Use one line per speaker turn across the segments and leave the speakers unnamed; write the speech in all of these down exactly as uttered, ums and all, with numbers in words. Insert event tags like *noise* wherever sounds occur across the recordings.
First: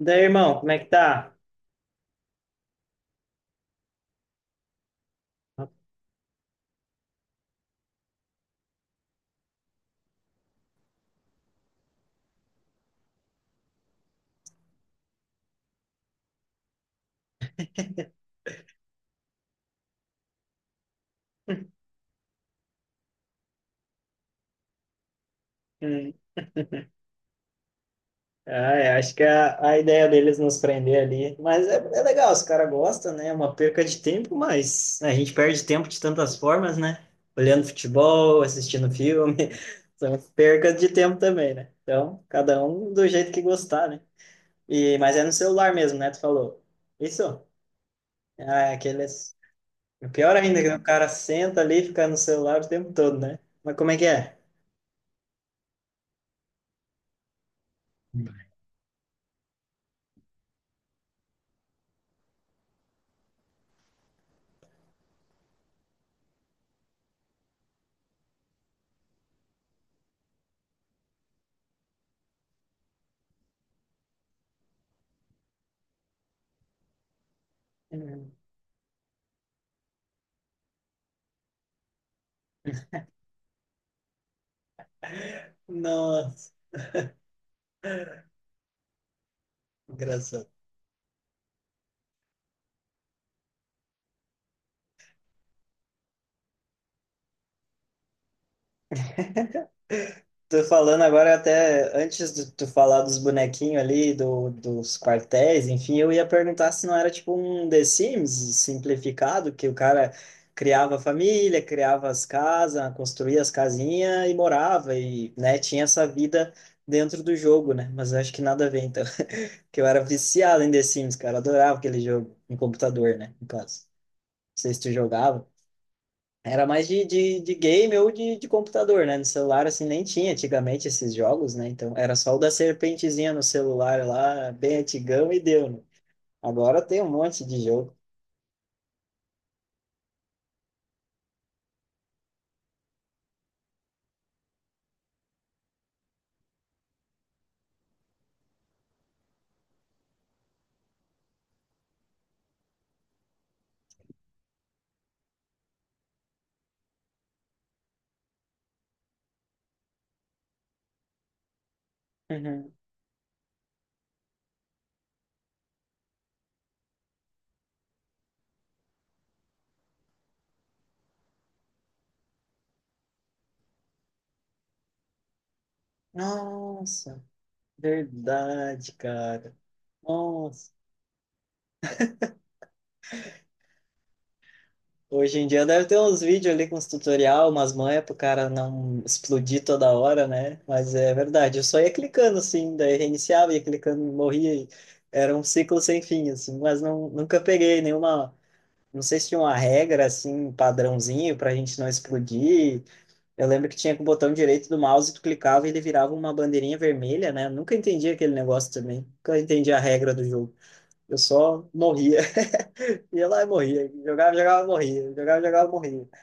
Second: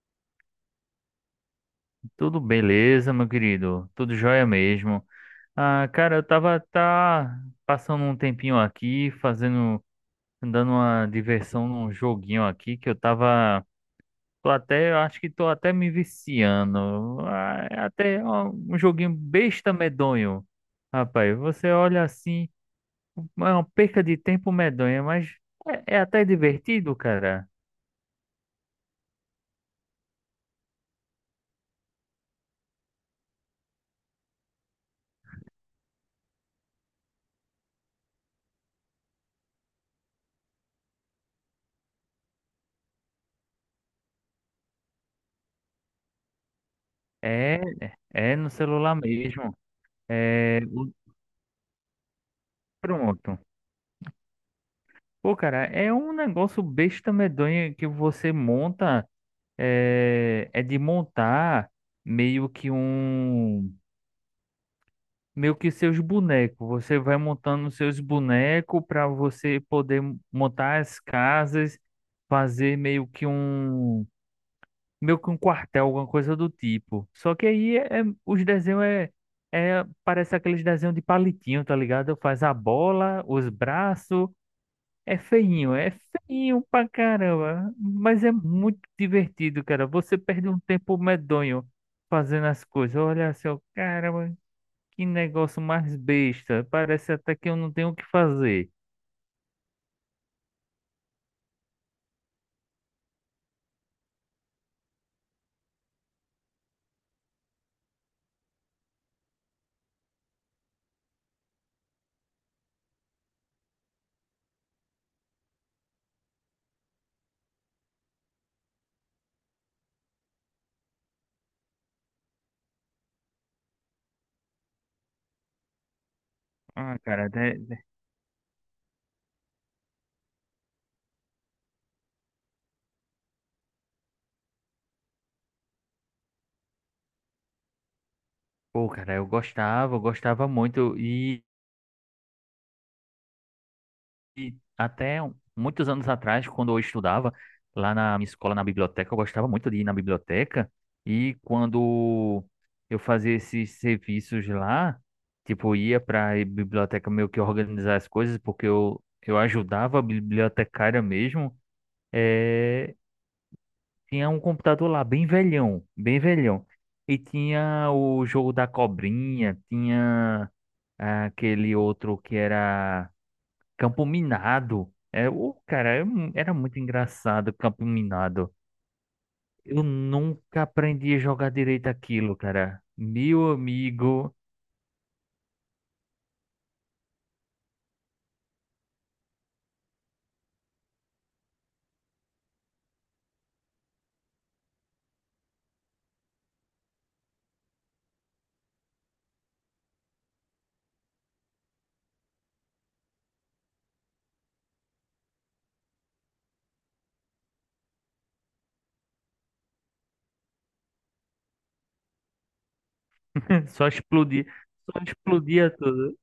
Daí, irmão, como é que tá?
Tudo beleza, meu querido? Tudo jóia mesmo. Ah, cara, eu tava tá passando um tempinho aqui, fazendo, dando uma diversão num joguinho aqui que eu tava, tô até, eu acho que tô até me viciando. Ah, é até
*laughs*
ó, um joguinho besta medonho. Rapaz, você olha assim, é uma perca de tempo medonha, mas é, é
Hum.
até divertido, cara.
Ah, eu acho que é a, a ideia deles nos prender ali. Mas é, é legal, os caras gostam, né? É uma perca de tempo, mas né, a gente perde tempo de tantas formas, né? Olhando futebol, assistindo filme. *laughs* São percas de tempo também, né? Então, cada um do jeito que gostar, né? E, mas é no celular mesmo, né? Tu falou. Isso?
É, é no
Ah, é
celular
aqueles.
mesmo.
O pior ainda,
É,
é que o
o-
cara senta ali e fica no celular o tempo todo,
pronto.
né? Mas como é que é?
Pô, cara, é um negócio besta medonha que você monta, é, é de montar meio que um, meio que seus bonecos. Você vai montando seus bonecos para você poder montar as casas, fazer meio que um, meio que um quartel, alguma coisa do tipo. Só que aí é, é-
Hum.
os desenhos é, é, parece aqueles desenhos de palitinho, tá ligado? Faz a bola, os braços. É feinho, é
Nossa.
feinho pra caramba, mas é muito divertido, cara. Você
Engraçado.
perde um tempo medonho fazendo as coisas. Olha assim, ó, caramba, que negócio mais besta. Parece até que eu não tenho o que fazer.
*laughs* Tô falando agora até antes de tu falar dos bonequinhos ali, do, dos quartéis, enfim, eu ia perguntar se não era tipo um The Sims simplificado, que o cara criava a família, criava as casas, construía as casinhas e morava e, né, tinha essa vida dentro do jogo, né? Mas eu acho que nada a ver, então, *laughs* que eu era viciado em The Sims, cara, adorava aquele jogo em computador, né, no caso. Não sei se tu jogava. Era mais
Ah,
de,
cara,
de, de
né, né.
game ou de, de computador, né? No celular, assim, nem tinha antigamente esses jogos, né? Então, era só o da serpentezinha no celular lá, bem antigão, e deu, né? Agora tem um monte de jogo.
Pô, cara, eu gostava, eu gostava muito e E até um- muitos anos atrás, quando eu estudava lá na minha escola, na biblioteca, eu gostava muito de ir na biblioteca. E quando eu fazia esses serviços lá, tipo, ia para a biblioteca meio que organizar as coisas, porque eu, eu ajudava a bibliotecária mesmo.
Uhum.
eh, Tinha um computador lá, bem velhão, bem velhão. E tinha o jogo da cobrinha, tinha ah, aquele outro que era. Campo Minado. É, o cara, é mu- era muito
Nossa,
engraçado, Campo Minado.
verdade, cara.
Eu nunca
Nossa.
aprendi a jogar direito aquilo, cara. Meu amigo,
Hoje em dia deve ter uns vídeos ali com os tutorial, umas manhas pro cara não explodir toda hora, né? Mas é verdade, eu só ia clicando, assim, daí reiniciava, ia clicando, morria. E era um ciclo sem fim, assim, mas não, nunca peguei nenhuma. Não sei se tinha uma regra, assim, um padrãozinho pra gente não explodir. Eu lembro que tinha com o botão direito do mouse, tu clicava e ele virava uma bandeirinha vermelha, né? Eu nunca entendi aquele negócio também. Nunca entendi a regra do jogo. Eu só morria. *laughs* Ia lá e
*laughs* só
morria. Jogava,
explodia,
jogava,
só
morria. Jogava, jogava,
explodia
morria.
tudo.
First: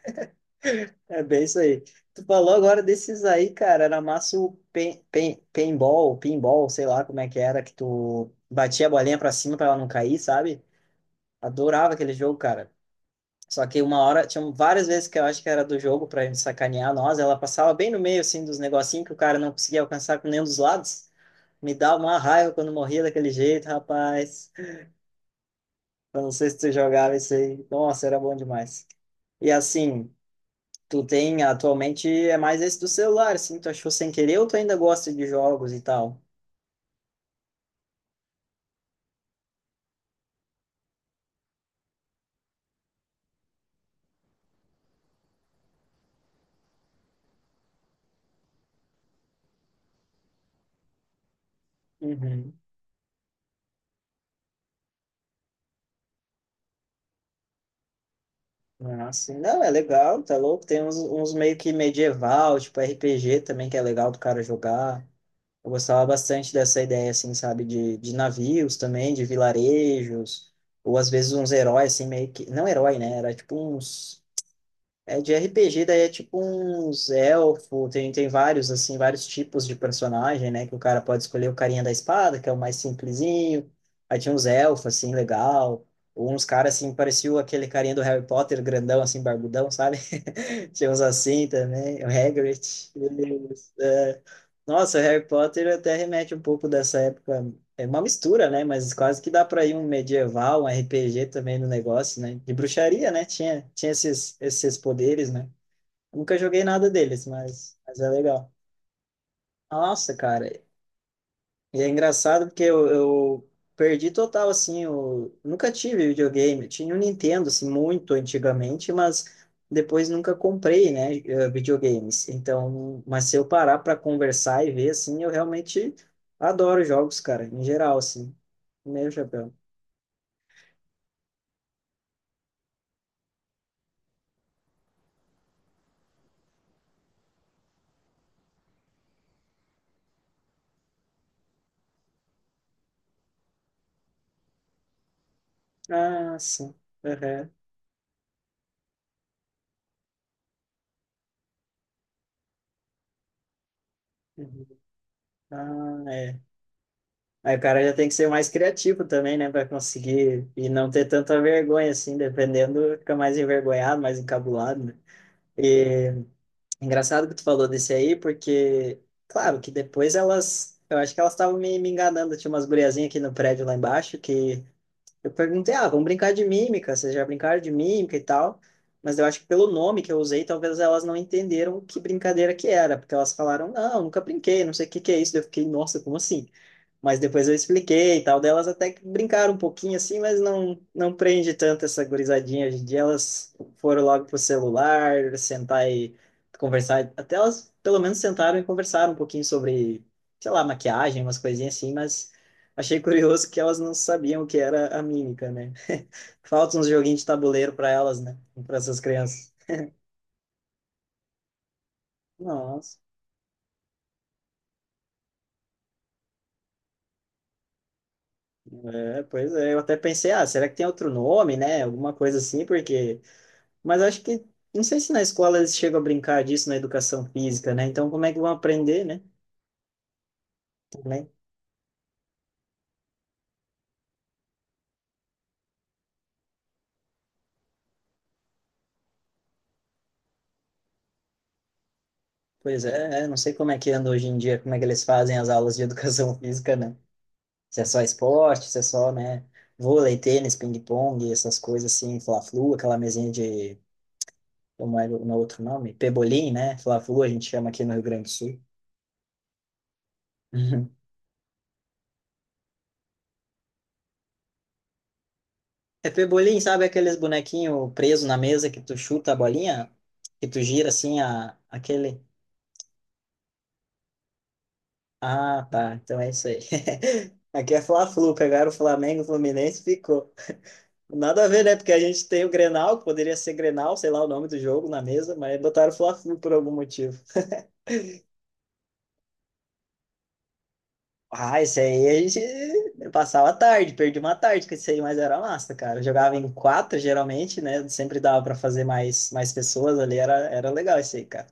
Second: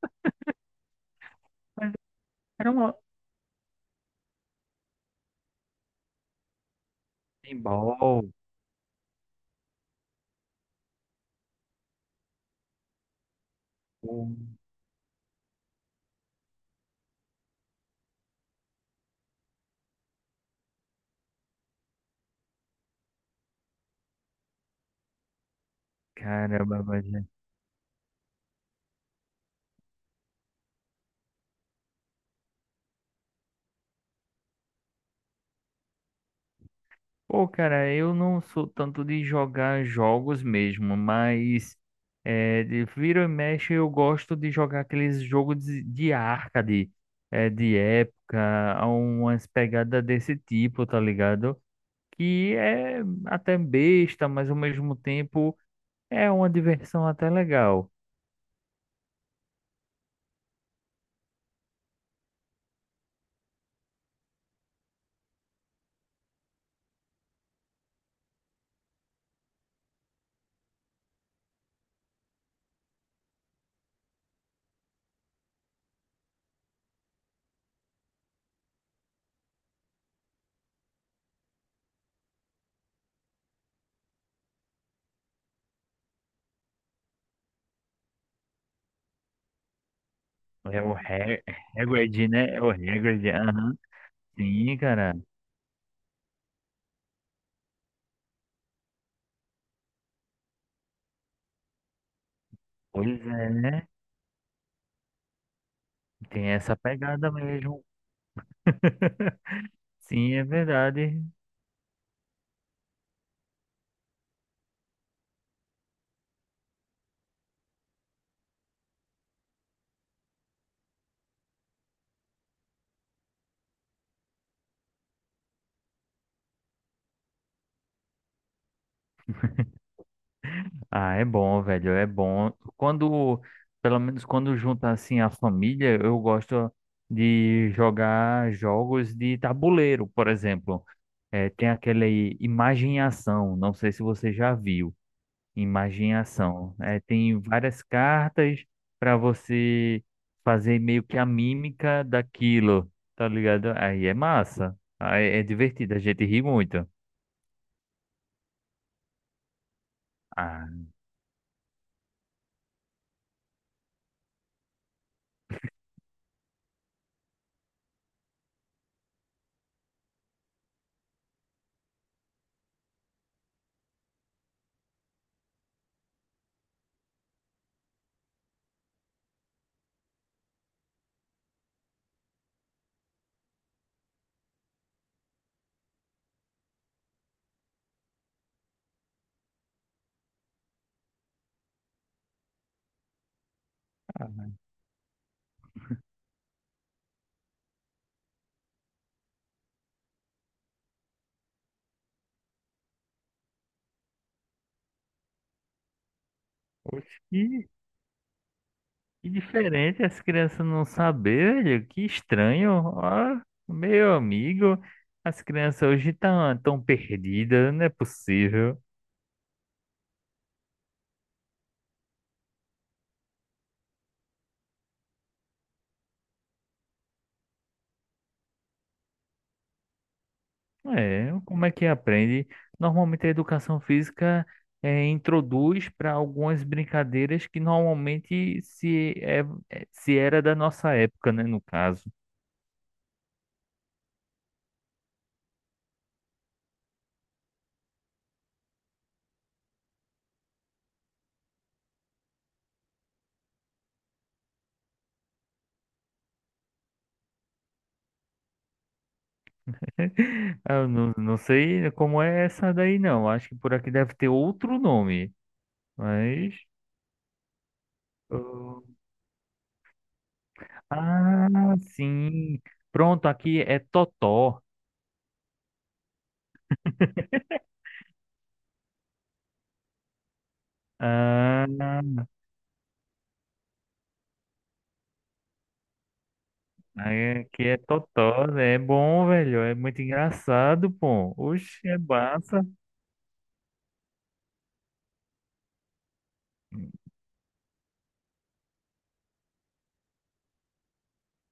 É bem isso aí.
Mas
Tu falou
era
agora
uma
desses aí, cara. Era massa o pen, pen, paintball, pinball, sei lá como é que era, que
pinball,
tu batia a bolinha pra cima pra ela não cair, sabe? Adorava aquele jogo, cara. Só que uma hora, tinham
um-
várias vezes que eu acho que era do jogo pra gente sacanear nós, ela passava bem no meio, assim, dos negocinhos que o cara não conseguia alcançar com nenhum dos lados. Me dá uma raiva quando morria daquele jeito, rapaz. Eu não sei se tu
caramba.
jogava isso aí. Nossa, era bom demais. E assim, tu tem, atualmente, é mais esse do celular, assim, tu achou sem querer ou tu ainda gosta de jogos e tal?
Pô, cara, eu não sou tanto de jogar jogos mesmo, mas é, de vira e mexe eu gosto de jogar aqueles jogos de, de arcade, é, de época, há umas pegadas desse tipo, tá ligado?
Uhum.
Que é até besta, mas ao mesmo tempo é uma diversão até legal.
Ah, sim. Não, é legal, tá louco. Tem uns, uns meio que medieval, tipo R P G também, que é legal do cara jogar. Eu gostava bastante dessa ideia, assim, sabe, de, de navios também, de vilarejos, ou às vezes uns heróis, assim, meio que... Não herói, né? Era tipo uns... É de R P G, daí é tipo uns elfo, tem, tem vários, assim, vários tipos de personagem, né? Que o cara pode escolher o carinha da espada, que é o mais simplesinho. Aí tinha uns elfos, assim, legal. Ou uns caras, assim, parecia aquele carinha do Harry Potter, grandão, assim, barbudão, sabe?
É
Tinha
o
uns
Hag-
assim também, o
Hagrid, né? É o
Hagrid.
Hagrid,
Eles,
aham.
é...
Sim,
Nossa, o
cara.
Harry Potter até remete um pouco dessa época. É uma mistura, né? Mas quase que dá para ir um medieval, um R P G também no negócio, né? De bruxaria,
Pois
né?
é,
Tinha,
né?
tinha esses, esses poderes, né? Nunca
Tem
joguei
essa
nada deles,
pegada
mas,
mesmo.
mas é legal.
*laughs*
Nossa,
Sim, é
cara,
verdade.
e é engraçado porque eu, eu perdi total, assim, eu nunca tive videogame. Eu tinha um Nintendo, assim, muito antigamente, mas depois nunca comprei, né, eh, videogames. Então, mas se eu parar para conversar e ver, assim, eu realmente adoro jogos, cara, em geral, assim. Meu chapéu.
Ah, é bom, velho, é bom. Quando, pelo menos quando junta assim a família, eu gosto de jogar jogos de tabuleiro, por exemplo. É, tem aquele Imagem e Ação, não sei se você já viu, Imagem e
Ah, sim.
Ação. É, tem
Aham.
várias cartas para você fazer meio que a mímica daquilo, tá ligado? Aí é
Uhum.
massa, aí é divertido, a
Ah,
gente
é.
ri muito.
Aí o cara já tem que ser mais criativo também, né, para conseguir e
Ah.
não ter tanta vergonha, assim, dependendo, fica mais envergonhado, mais encabulado, né? E engraçado que tu falou desse aí, porque, claro, que depois elas, eu acho que elas estavam me, me enganando. Tinha umas guriazinhas aqui no prédio lá embaixo que eu perguntei, ah, vamos brincar de mímica, vocês já brincaram de mímica e tal. Mas eu acho que pelo nome que eu usei, talvez elas não entenderam que brincadeira que era, porque elas falaram, não, nunca brinquei, não sei o que que é isso. Daí eu fiquei, nossa, como assim? Mas depois eu expliquei e tal, delas até que brincaram um pouquinho assim, mas não não prende tanto essa gurizadinha hoje em dia. Elas foram logo pro
Ah,
celular, sentar e conversar. Até elas pelo menos sentaram e conversaram um pouquinho sobre, sei lá, maquiagem, umas coisinhas assim, mas achei curioso que elas não sabiam o que era a mímica, né? *laughs* Falta uns joguinhos de tabuleiro para elas, né? Para essas
que
crianças.
diferente as crianças não saber, velho. Que estranho.
Nossa,
Ó, meu amigo, as crianças hoje estão tão tão perdidas, não é possível.
é, pois é, eu até pensei, ah, será que tem outro nome, né? Alguma coisa assim, porque... Mas acho que, não sei se na escola eles chegam a brincar disso na educação física, né? Então, como é que vão aprender, né? Também.
É, como é que aprende? Normalmente a educação física é, introduz para algumas brincadeiras que normalmente se, é, é- se era da nossa época, né, no caso.
Pois é, é, não sei como é que anda hoje em dia, como é que eles fazem as aulas de *laughs* educação física, né? Se é só esporte, se é só, né? Vôlei, tênis, ping-pong, essas coisas assim, fla-flu, aquela mesinha de, como é o no outro nome? Pebolim, né? Fla-flu a gente chama aqui no Rio Grande do Sul.
*laughs* Eu
Uhum.
não, não sei como é essa daí, não. Acho que por aqui deve ter outro nome,
É
mas.
pebolim, sabe aqueles bonequinhos presos na mesa que tu chuta a bolinha? Que tu gira assim, a,
Ah,
aquele...
sim. Pronto, aqui é Totó.
Ah, tá. Então é isso aí. *laughs* Aqui é Fla-Flu. Pegaram o Flamengo, o Fluminense e ficou. Nada a ver,
Ah,
né? Porque a gente tem o Grenal, que poderia ser Grenal, sei lá o nome do jogo na mesa, mas botaram o Fla-Flu por algum motivo.
aqui é Totó, né? É bom, velho. É muito engraçado, pô.
Ah, isso
Oxe, é
aí a
massa.
gente passava a tarde, perdi uma tarde com isso aí, mas era massa, cara. Eu jogava em quatro, geralmente, né? Sempre dava para fazer mais, mais pessoas ali, era, era legal isso aí, cara.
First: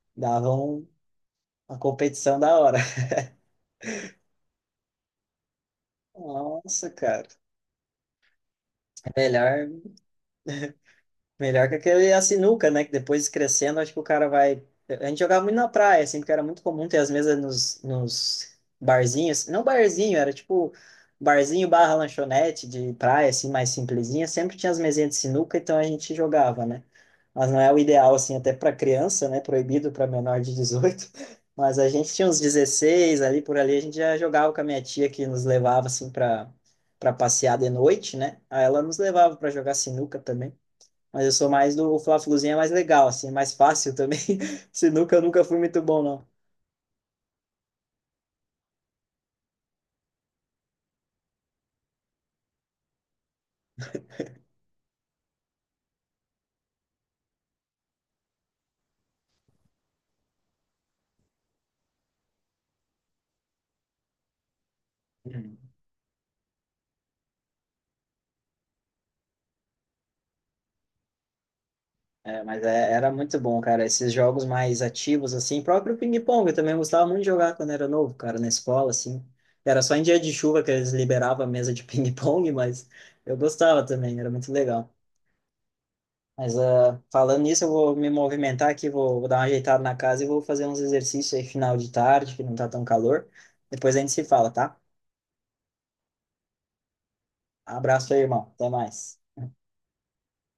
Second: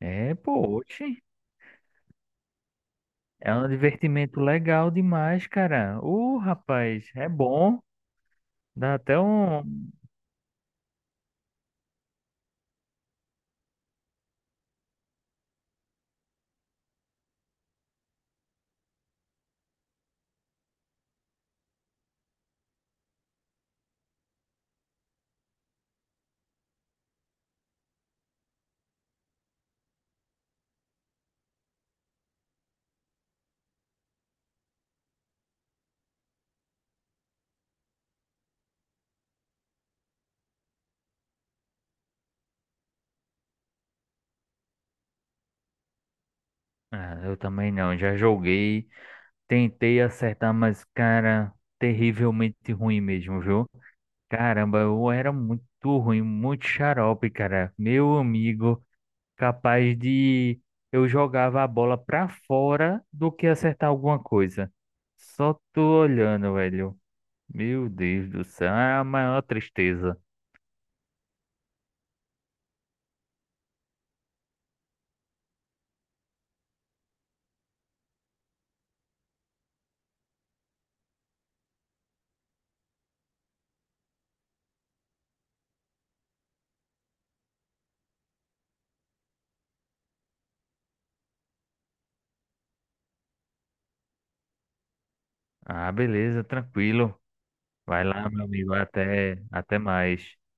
É,
Dava
pô,
um-
oxe.
uma competição da hora. *laughs*
É um divertimento legal demais, cara. Ô,
Nossa,
rapaz,
cara.
é bom. Dá
É
até um.
Melhor, Melhor que aquele a sinuca, né? Que depois crescendo, acho que o cara vai. A gente jogava muito na praia, assim, porque era muito comum ter as mesas nos, nos barzinhos. Não barzinho, era tipo barzinho barra lanchonete de praia, assim, mais simplesinha. Sempre tinha as mesinhas de sinuca, então a gente jogava, né? Mas não é o ideal, assim, até para criança, né? Proibido para menor de dezoito. *laughs* Mas a gente tinha uns dezesseis ali por ali, a gente já jogava com a minha tia que nos levava, assim, para para passear de noite, né? Aí ela nos levava para jogar sinuca também. Mas eu sou mais do. O Fla-Fluzinho é mais legal, assim, é mais fácil também. *laughs* Sinuca eu nunca fui muito bom, não.
Ah, eu também não. Já joguei. Tentei acertar, mas, cara, terrivelmente ruim mesmo, viu? Caramba, eu era muito ruim, muito xarope, cara. Meu amigo. Capaz de eu jogava a bola pra fora do que acertar alguma coisa. Só
Uhum.
tô olhando, velho. Meu Deus do céu, é a maior tristeza.
É, mas é- era muito bom, cara. Esses jogos mais ativos, assim, próprio ping-pong, eu também gostava muito de jogar quando era novo, cara, na escola, assim. Era só em dia de chuva que eles liberavam a mesa de *laughs* ping-pong, mas eu gostava também, era muito legal. Mas ah, falando nisso, eu vou me movimentar aqui, vou, vou dar uma ajeitada na casa e vou fazer uns exercícios aí final de tarde, que não tá tão calor. Depois a gente se fala, tá?
Ah, beleza, tranquilo. Vai
Abraço aí,
lá, meu
irmão. Até
amigo,
mais.
até, até mais.